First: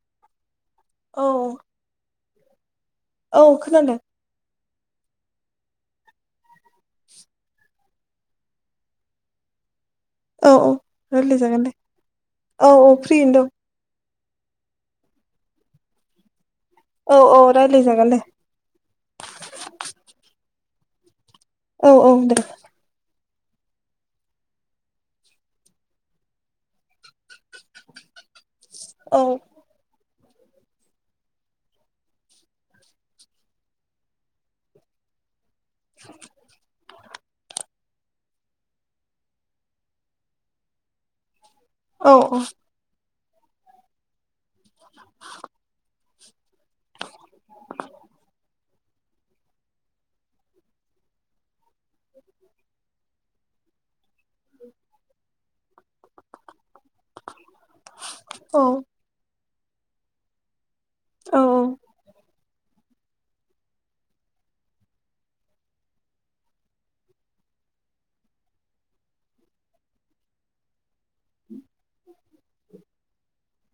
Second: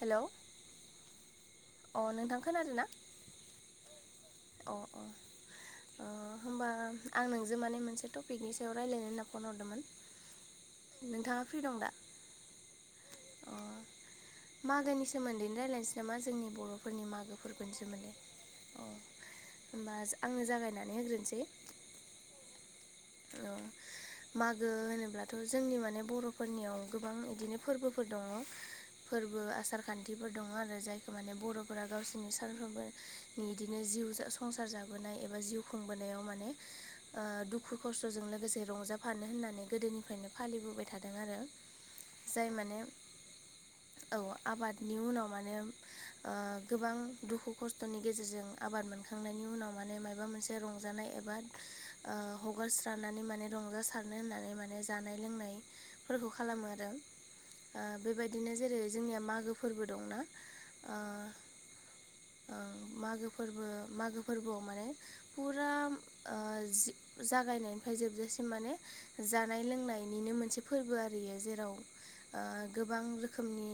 हेल' औ अ नोंथांखोन आरोना? औ खोनादों। अ अ ओ होनबा आं नोंजों माने मोनसे टपिकनि सायाव रायज्लायनो होनना फन हरदोंमोन। औ औ रायलाय नोंथाङा फ्रि जागोन दे दं दा औ औ फ्रियैनो दं। अ मागोनि सोमोन्दै रायज्लायनोसै नामा जोंनि बर'फोरनि औ औ मागोफोरबोनि रायज्लायजागोन सोमोन्दै दे अ होनमबा आंनो जागायनानै होग्रोनोसै। औ औ दे औ मागो होनोब्लाथ' जोंनि माने बर'फोरनियाव गोबां इदिनो फोरबोफोर दङ। औ फोरबो आसार खान्थिफोर दङ आरो जायखौ माने बर'फोरा गावसोरनि सानफ्रोमबो इदिनो जिउ संसार जाबोनाय एबा जिउ खुंबोनायाव माने ओ दुखु दुखु खस्थ'जों लोगोसे रंजाफानो होननानै गोदोनिफ्रायनो फालिबोबाय थादों आरो औ जाय माने औ आबादनि उनाव माने ओ गोबां दुखु खस्थ'नि गेजेरजों आबाद मोनखांनायनि उनाव माने माबा मोनसे रंजानाय एबा ओ हगारस्रानानै माने रंजासारनो होननानै माने जानाय लोंनायफोरखौ खालामो आरो। ओ बेबायदिनो औ जेरै जोंनिया मागो फोरबो दंना। ओ औ ओं मागो फोरबो मागो फोरबोआव माने फुरा ओ जि जागायनायनिफ्राय जोबजासिम माने जानाय लोंनायनिनो मोनसे फोरबो आरोयो जेराव ओ गोबां रोखोमनि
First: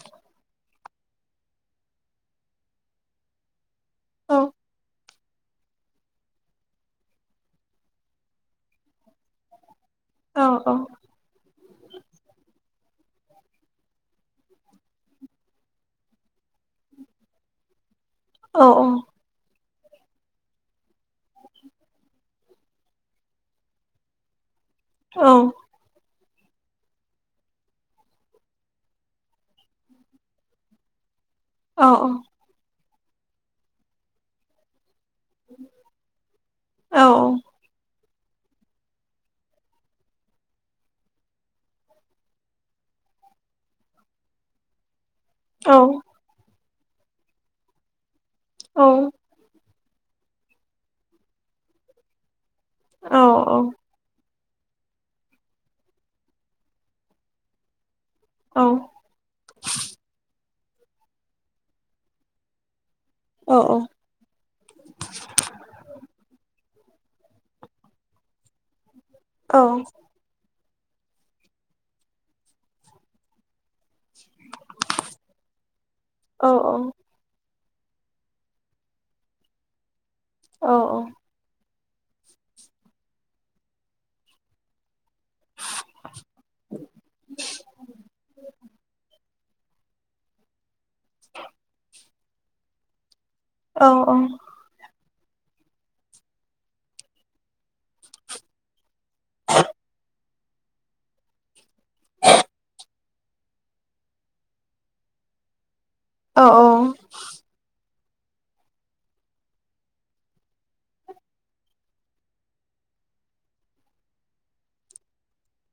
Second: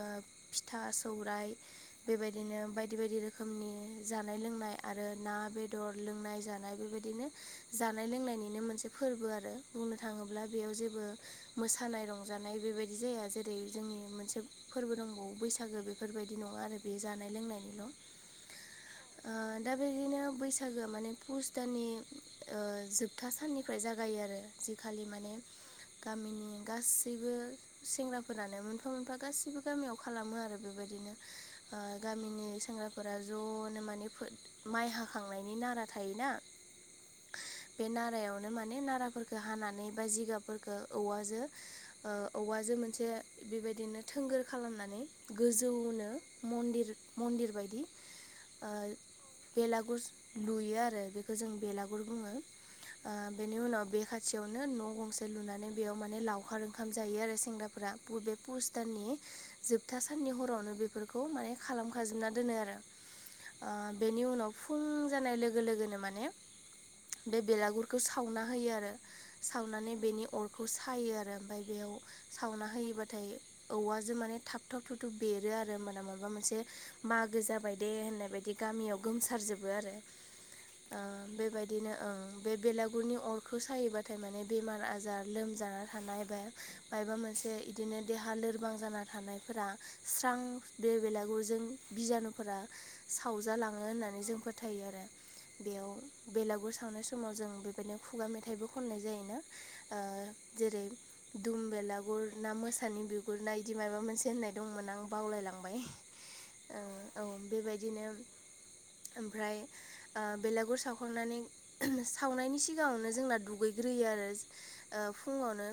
ओ फिथा सौराइ बेबायदिनो बायदि बायदि रोखोमनि औ जानाय लोंनाय आरो ना बेदर लोंनाय जानाय बेबायदिनो जानाय लोंनायनिनो मोनसे फोरबो आरो बुंनो थाङोब्ला औ बेयाव जेबो मोसानाय रंजानाय बेबायदि जाया जेरै जोंनि मोनसे फोरबो दंबावो बैसागो बेफोरबायदि नङा आरो बे जानाय लोंनायनिल' औ औ ओ दा बेदिनो बैसागोआ माने पुस दाननि ओ जोबथा साननिफ्राय जागायो आरो जिखालि माने गामिनि गासैबो सेंग्राफोरानो मोनफा मोनफा गासैबो गामियाव खालामो आरो बेबायदिनो ओ गामिनि सेंग्राफोरा ज'नो माने फो माइ हा खांनायनि नारा थायोना। औ औ बे नारायावनो माने नाराफोरखौ हानानै बा जिगाबफोरखौ औवाजों ओ औवाजों मोनसे बेबायदिनो थोंगोर खालामनानै गोजौनो मन्दिर मन्दिर बायदि औ ओ बेलागुर लुयो आरो बेखौ जों बेलागुर बुङो ओ बेनि उनाव बेखाय खाथियावनो न' गंसे लुनानै बेयाव माने लावखार ओंखाम जायो आरो सेंग्राफोरा बे पुस दाननि जोबथा साननि हरावनो बे बेफोरखौ माने खालामखाजोबना दोनो आरो ओ बेनि उनाव फुं जानाय लोगो लोगोनो माने बे बेलागुरखौ सावना होयो आरो सावनानै बेनि अर बेखौ सायो आरो ओमफ्राय बेयाव सावना होयोबाथाय औवा जो जों माने थाब थाब थुब थुब बेरो आरो होमबाना माबा मोनसे मागो जाबाय दे होननाय बायदि गामियाव गोमसारजोबो आरो बेबायदि बिदिनो ओं बेलागुरनि अरखौ सायोबाथाय माने बेमार आजार लोमजाना थानाय बा मायबा मोनसे इदिनो देहा लोरबां जाना थानायफोरा स्रां बे बेलागुरजों बिजानुफोरा सावजालाङो होननानै जों फो थायो आरो बेयाव बेलागुर सावनाय समाव जों बेबायदिनो खुगा मेथाइबो खननाय जायोनो ओ दुम बेलागुर ना मोसानि बिगुर ना इदि माबा मोनसे होननाय दंमोन आं बावलायलांबाय। औ बेबायदिनो ओमफ्राय बेलागुर साव खांनानै सावनायनि सिगाङावनो जोंना दुगैग्रोयो आरो ओ फुङावनो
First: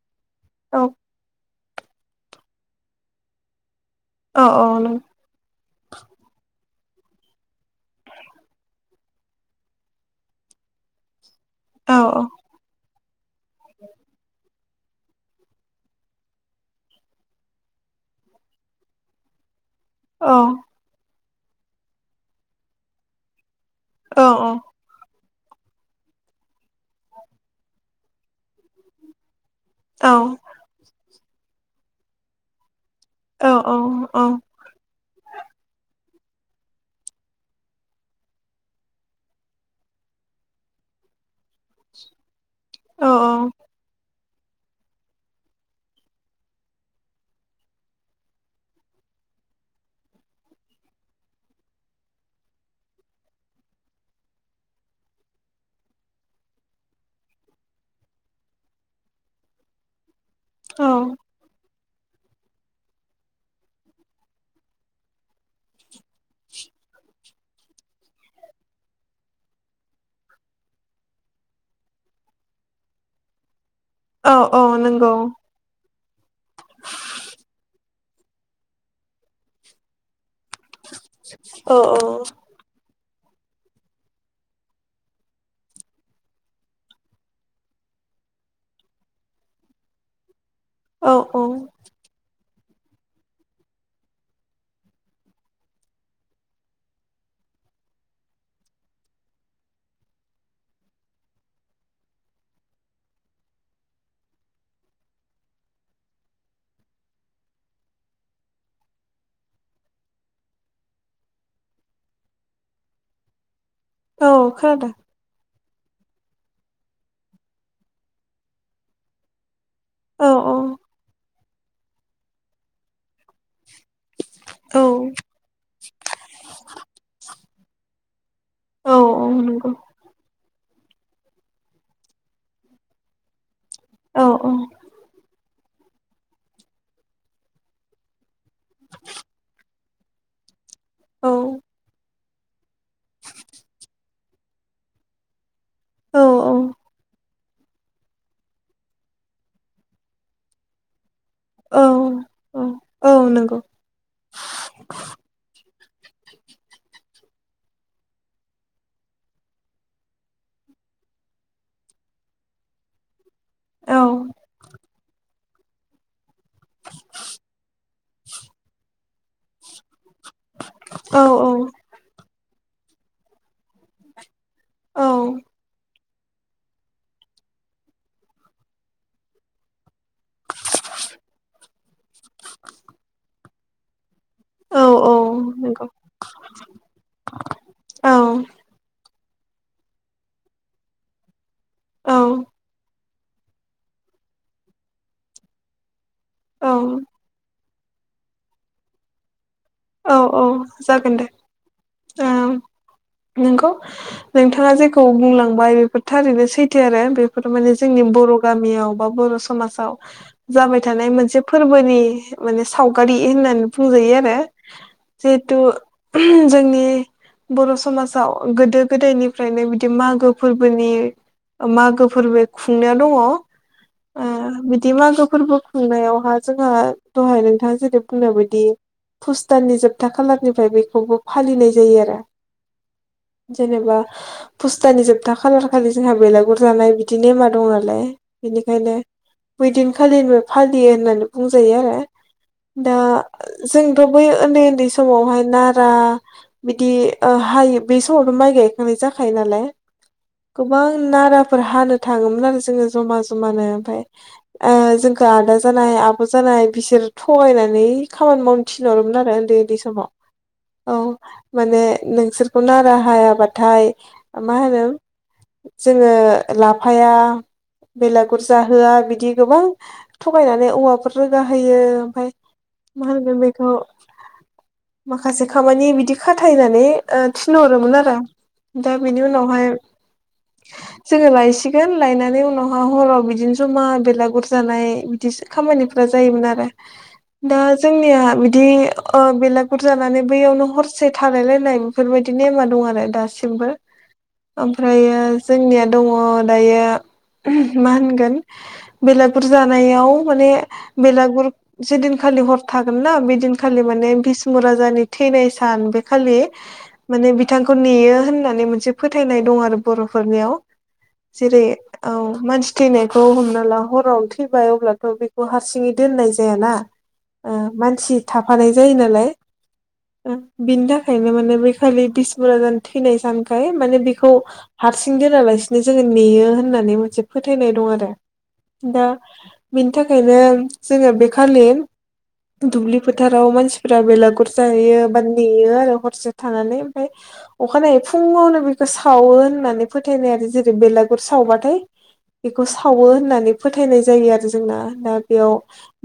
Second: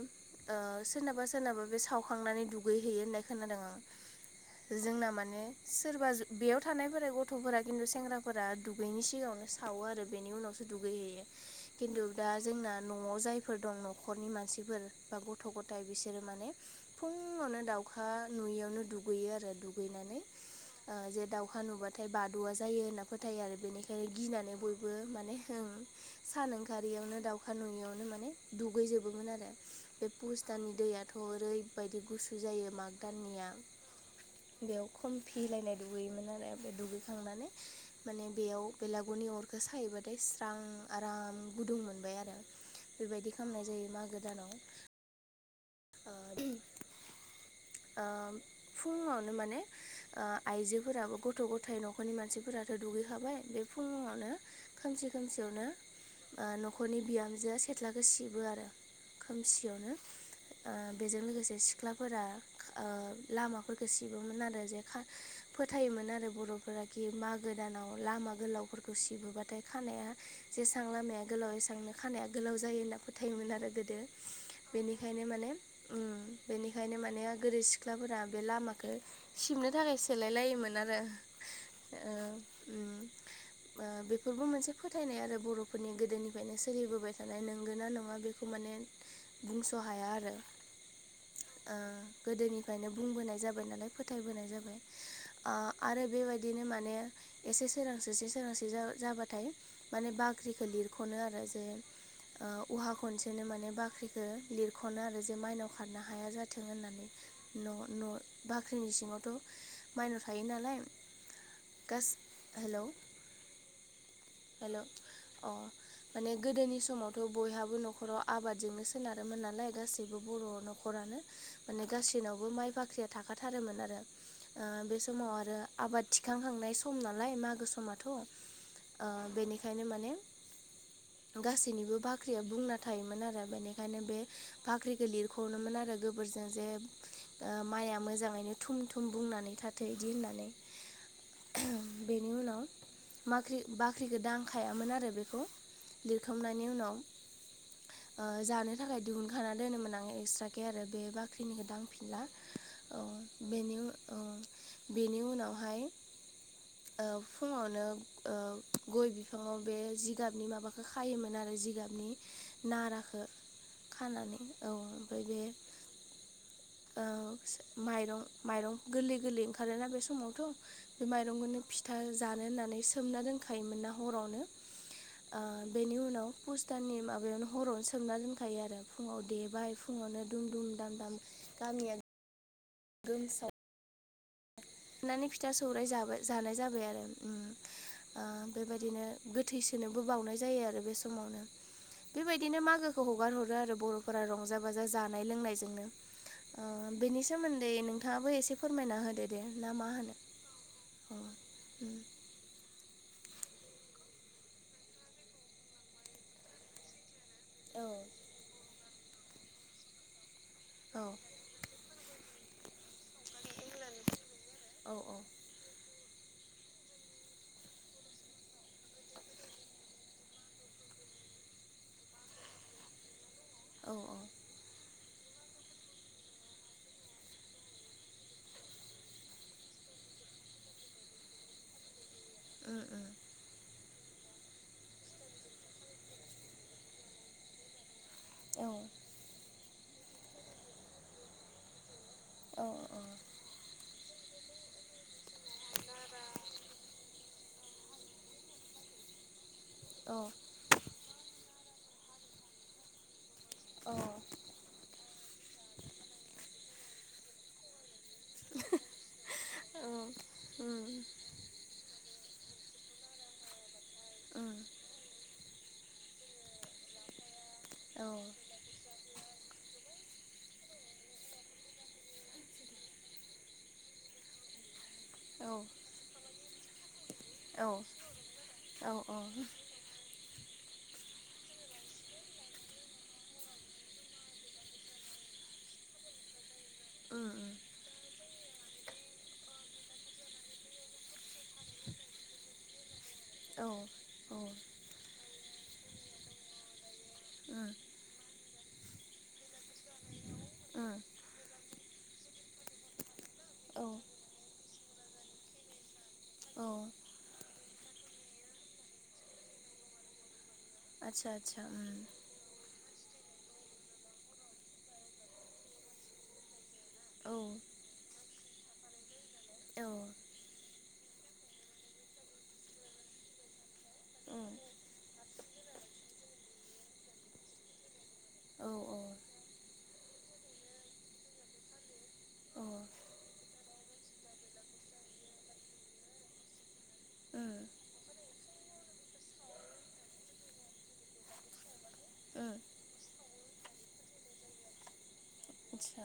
सोरनाबा सोरनाबा बे सावखांनानै दुगैहैयो होननाय खोनादों आं जोंना माने सोरबा बेयाव थानायफोरा गथ'फोरा खिन्थु सेंग्राफोरा दुगैनि सिगाङावनो सावो आरो बेनि उनावसो दुगै हैैयो खिन्थु दा जोंना न'आव जायफोर दं न'खरनि मानसिफोर बा गथ' गथायाइ बिसोरो माने फुङावनो दाउखा नुयियावनो दुगैयो आरो दुगैनानै ओ जे दाउखा नुबाथाय बाद'वआ जायो होनना फोथायो आरो बेनिखा गिनानै बयबो माने ओं सान ओंखारियावनो दाउखा नुयियावनो माने दुगैजोबोमोन आरो बे पुसतानानि दैयाथ' ओरैबायदि गुसु जायो माग दाननिया बेयाव खमफिलायनाय दुगैयोमोन आरो दुगैखांनानै माने बेयाव बेलागुरनि अर सायोबाथाय स्रां आराम गुदुं मोनबाय आरो बेबायदि खालामनाय जायो मागो दानाव ओ फुङावनो माने आइजोफोराबो गथ' गथाय न'खरनि मानसिफोराथ' दुगैखाबाय बे फुङावनो खोमसि खोमसियावनो न'खरनि बिहामजोआ सेथ्लाखो सिबो आरो खोमसियावनो औ बेजों लोगोसे सिख्लाफोरा लामाफोरखौ सिबोमोन आरो जे फोथायोमोन आरो बर'फोरा कि मागो दानाव लामा गोलावफोरखौ सि बोबाथाय खानाया जेसां लामाया गोलाव एसबांनो खानाया गोलाव जायो होन्ना फोथायोमोन आरो गोदो औ औ नंगौ बेनिखायनो माने उम बेनिखायनो माने गोदै सिख्लाफोरा बे लामाखो सिबनो थाखायसो सोलाय लायोमोन आरो औ बेफोरबो मोनसे फोथायनाय आरो बर'फोरनि गोदोनिफ्रायनो सोलिबोबाय थानाय नंगोना नङा बेखौ माने बुंस' हाया आरो औ औ गोदोनिफ्रायनो बुंबोनाय जाबाय नालाय फोथायबोनाय जाबाय आरो बेबायदिनो माने एसे सोरांसोसै सोरांस्रि जाबाथाय माने बाख्रिखौ लिरख'नो आरो जे उहा खनसेनो माने बाख्रिखौ लिरख'नो आरो जे माइनाव खारनो हाया जाथों होननानै न' न' बाख्रिनि सिङावथ' माइनाव थायो नालाय हेलौ औ हेलौ खोनादों अ माने गोदोनि समावथ' बयहाबो न'खराव आबादजोंनो सोनारोमोन नालाय गासैबो औ बर' औ न'खरानो माने गासैनावबो माइ बाख्रिया थाखाथारोमोन आरो औ बे समाव आरो आबाद थिखांखांनाय सम नालाय मागो समाथ' औ औ नंगौ बेनिखायनो माने गासैनिबो बाख्रिया बुंना थायोमोन आरो बेनिखाय खायनो बे औ औ बाख्रिखौ लिरखनोमोन आरो गोबोरजों जे माइआ मोजाङैनो थुम थुम बुंनानै थाथो बिदि होननानै औ बेनि उनाव बाख्रि बाख्रिखौ दांखायामोन आरो बेखौ लिरखांनायनि उनाव जानो थाखाय दिहुनखाना दोनोमोन आं एक्सट्राखे आरो बे बाखि ख्रिनिखौ औ दांफिनला औ औ नंगौ बेनो बेनि उनावहाय फुङावनो गय बिफाङाव बे जिगाबनि माबाखौ खायोमोन आरो जिगाबनि नाराखो औ खानानै औ ओमफ्राय बे औ माइरं माइरं गोरलै गोरलै ओंखारोना बे समाव थ बे औ औ माइरंखौनो फिथा जानो होननानै सोमना दोनखायोमोनना हरावनो औ ओ बेनि उनाव पुस दाननि माबायावनो हरावनो सोमना दोनखायो आरो फुङाव देबाय फुङावनो दुम दुम दाम दाम गामियारि [unintelligible] देनानै फिथा नंगौ सौराइ जाबाय जानाय जाबाय आरो उम औ ओ बेबायदिनो गोथैसोनोबो बावनाय जायो आरो बे समावनो औ बेबायदिनो मागो खौ हगार हरो आरो बर'फोरा रंजा बाजा जानाय लोंनायजोंनो औ बेनि ओ सोमोन्दै दे नोंथाङाबो एसे फोरमायना होदो दे ना मा औ होनो औ अ जागोन दे उम ओं नोंगौ नोंथाङा जेखौ बुंलांबाय बेफोर थारैनो सैथो आरो बे फोर माने जोंनि बर' गामियाव बा बर' समाजाव जाबाय औ थानाय मोनसे फोरबोनि माने सावगारि होननानै बुंजायो आरो औ औ जिहेथु जोंनि बर' समाजाव गोदो गोदायनिफ्रायनो बिदि मागो फोरबोनि मागो फोरबो खुंनायाव दङ औ ओ दि मागो फोरबो खुंनायावहा जोंहा दहाय नोंथाङा जेरै बुंनायबायदि फुस दाननि जोबथा खालारनिफ्राय बेखौबो फालिनाय जायो आरो उम उम जेनेबा फुस दाननि जोबथा खालार खालि जोंहा बेलागुर जानाय बिदि नेमा दं नालाय औ बेनिखायनो बैदिनखालिनिबो फालियो होननानै बुंजायो आरो औ दा जोंथ बै उन्दै उन्दै समावहाय नारा बिदि हायो बे समावथ माइ गायखांनाय जाखायो नालाय औ गोबां नाराफोर हानो थाङोमोन आरो जोङो जमा जमानो आतसा ओमफ्राय जोंखौ आदा जानाय आब जानाय बिसोर थगायनानै खाव थिनहरोमोन आरो उन्दै उन्दै आतसा समाव औ माने नोंसोरखौ नारा हायाबाथाय मा होनो जोङो लाफाया औ बेलागुर जाहोआ बिदि गोबां थगायनानै औवाफोर रोगा होयो ओमफ्राय मा होनगोन बेखौ माखासे खामानि बिदि खाथायनानै थिनहरोमोन आरो दा बिनि उनावहाय [inaudible] जोङो लायसिगोन लायनानै उनावहा हराव बिदिनो जमा बेलागुर जानाय बिदि खामानिफ्रा जायोमोन आरो उम दा जोंनिया बिदि बेलागुर जानानै बैयावनो हरसे थालाय लायनाय बेफोरबायाददि नेमा दं आरो दासिमबो ओमफ्रायो जोंनिया दङ दायो मा होनगोन बेलागुर जानायाव माने बेलागुर जेदिनखालि हर थागोनना औ बेदिनखालि माने बिष्णु राजानि थैनाय सान बे खालि औ माने बिथांखौ नेयो होननानै मोनसे फोथायनाय दं आरो बर'फोरनियाव आतसा जेरै औ मानसि थैनायखौ हमना ला हराव थैबाय अब्लाथ बेखौ हारसिङै दोननाय जायाना ओ मानसि थाफानाय जायो नालाय बिनि थाखायनो माने बे खालि बबिष्णु राजानि जानो थैनाय जानखाय माने बेखौ हारसिं दोनालासिनो जोङो नेयो होननानै मोनसे फोथायनाय दं आरो। दा बेनि थाखायनो जोङो बे खालि दुब्लि फोथाराव मानसिफोरा्रा बेलागुर जाहैयो बा नेयो आरो हरसे थानानै ओमफ्राय अखानायै फुङावनो बेखौ सावो होननानै फोथायनाय आरो जेरै बेलागुर सावबाथाय बेखौ सावो होननानै फोथायनाय जायो आरो जोंना बेयाव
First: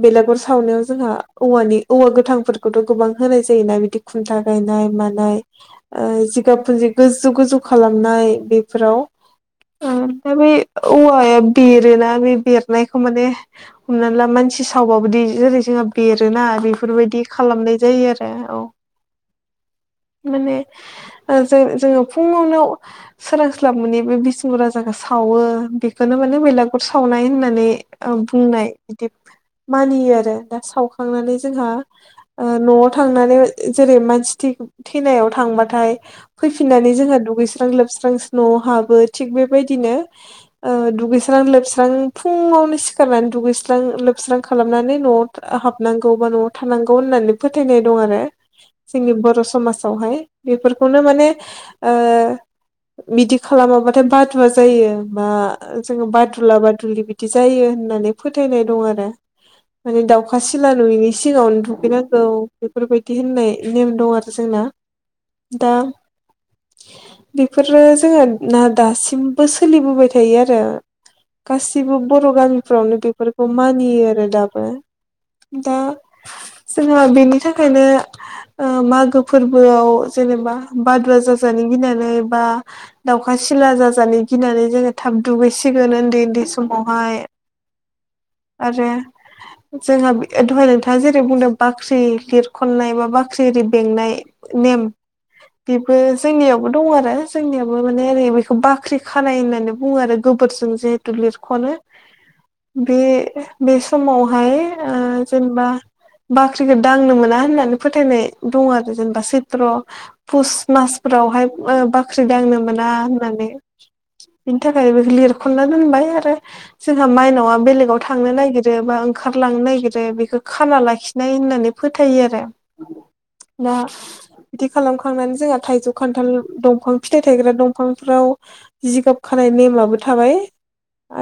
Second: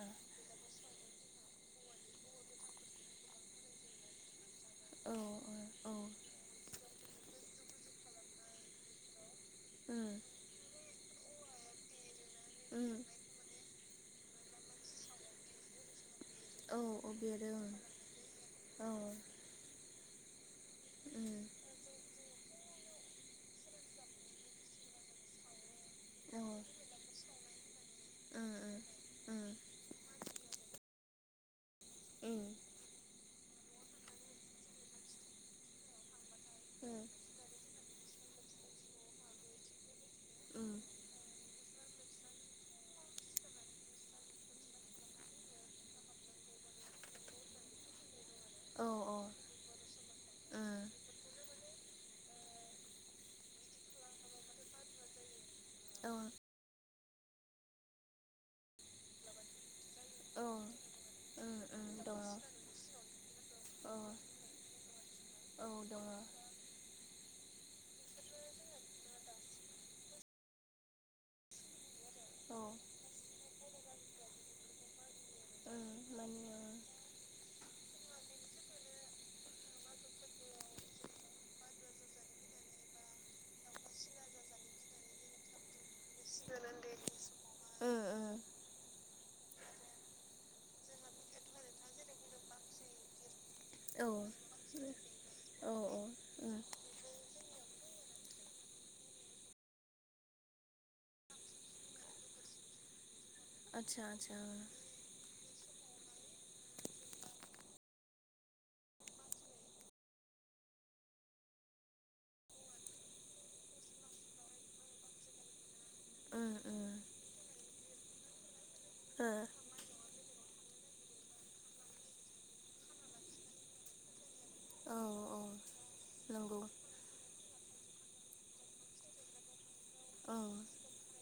बेलागर सावनायाव जोंहा औवानि औवा गोथांफोरखौथ' गोबां होनाय जायोना बिदि खुन्था गायनाय औ मानाय औ जिगाबफोरुन्जि गोजौ गोजौ खालामनाय बेफोराव। दा बे औवाया बेरोना बे बेरनायखौ माने हमनानै ला मानसि सावबाबोदि जेरै जोंहा बेरोना औ औ बेफोरबायदि बेरो खालामनाय जायो आरो औ। माने जों जोङो फुङावनाव सोरां स्लाब मनि बे बिसमुर राजाखौ सावो बेखौनो माने औ बेैलागुर सावनाय होननानै। बुंनाय बिदि मानियो आरो दा सावखांनानै जोंहा ओ न'आव थांनानै जेरै मानसि थै थैनायाव थांबाथाय। फैफिननानै जोंहा दुगैस्रां लोबस्रांस न'आव हाबो थिग बेबायदिनो ओ दुगैस्रां लोबस्रां फुङावनो सिखारनानै दुगैस्रां लोबस्रां खालामनानै न'आव। हाबनां गौ बा न'आव थानांगौ होननानै फोथायनाय दं आरो जोंनि बर' समासावहाय। बेफोरखौनो माने ओ बिदि खालामाबाथाय बादुवा जायो बा जोङो बादुला बादुुलि बिद दि जायो होननानै फोथायनाय दं आरो। [inaudible] माने दाउखा सिला नुयिनि सिगाङावनो औ दुगैनांगौ दङ बेफोरबायदि होननाय नेम अ दं आरो। जोंना औ दा दङ बेफोरो जोङो ना दासिमबो सोलिबोबाय थायो आरो। गासिबो बर' औ गामिफ्रावनो बेफोरखौ मानियो आरो दाबो। उम। जोङो बेनि थाखायनो। मागो फोरबोआव जेनेबा बादवा जाजानो गिनानै बा दाउखा सिला जाजानानै गिनानै जोङो थाब दुगैसिगोन ओन दै दै समावहाय आरो जोंहा बि दहाय नोंथाङा जेरै बुंदों बाख्रि लिरखननाय बा बाख्रि आरि बेंनाय नेम [inaudible] बेबो औ जोंनियावबो दं आरो जोंनियावाबबो माने ओरै बेखौ बाख्रि खानाय होननानै बुङो आरो। गोबोरजों जिहेतु लिरख'नो बे बे आतसा आतसा समावहाय ओ जेनबा बाख्रिखौ दांनो मोना होननानै फोथायनाय दं आरो जेनबा चैत्र फुस मासफोरावहाय ओ बाख्रि दांनो मोना होननानै। बिनि थाखाय बे लिरख'ना दोनबाय आरो। जोंहा मायनावा बेलेगाव थांनो नागिरोब बा ओं लांनो नागिरो बेखौ खाना लाखिनाय होननानै फोथायो आरो। दा बिदि ओ खालामखांनानै औ औ जोंहा थाइजौ, खान्थाल, नंगौ ओं दंफां फिथाइ थायग्रा दंफांफ्राव जिगाब खानाय नेमाबो थाबाय उम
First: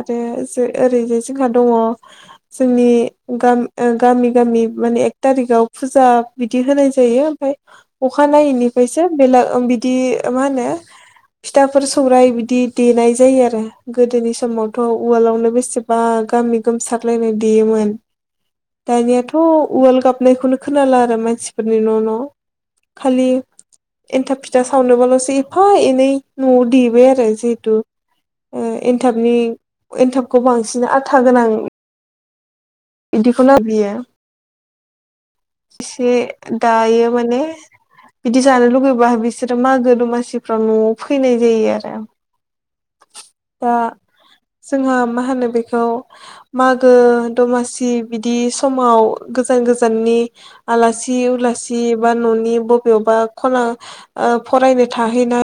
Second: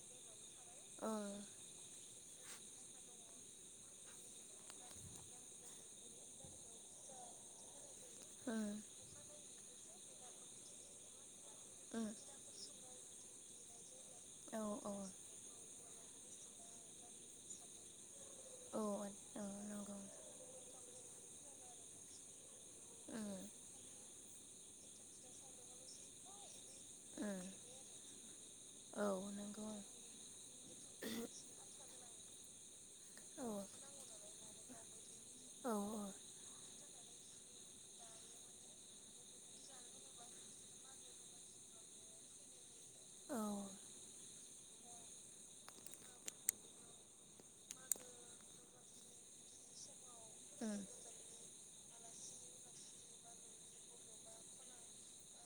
आरो जे ओरैजाय जोंहा दङ जोंनि गाम ओ गामि माने एक थारिकाव फुजा बिदि होनाय जायो ओमफाय। अखानायैनिफायसो बेला ओ बिदि मा होनो। फिथाफोर सौराइ बिदि देनाय जायो आरो। गोदोनि ओम समावथ' ओम उवालावनो बेसेबा गामि गोमसार लायनाय देयोमोन। औ दानियाथ' उवा नंगौ गाबनायखौनो खोनाला आरो मानसिफोरनि न' न' खालि ओम एन्थाब फिथा सावनोबाल'सो एफा एनै न'आव देबाय आरो ओम जिहेथु उम औ एनथाबनि नंगौ एनथाबखौ बांसिन आथा गोनां औ इदिखौना बियो औ एसे दायो माने बिदि जानो लुुबैबा बिसोरो मागो दमासिफ्राव न'आव फैनाय जायो आरो औ दा जोंहा मा होनो बेखौ मागो दमासि बिदि समाव गोजान गोजाननि ओम आलासि सि उलासि बा न'नि बबेबा खना ओ फरायनो थाहैनाय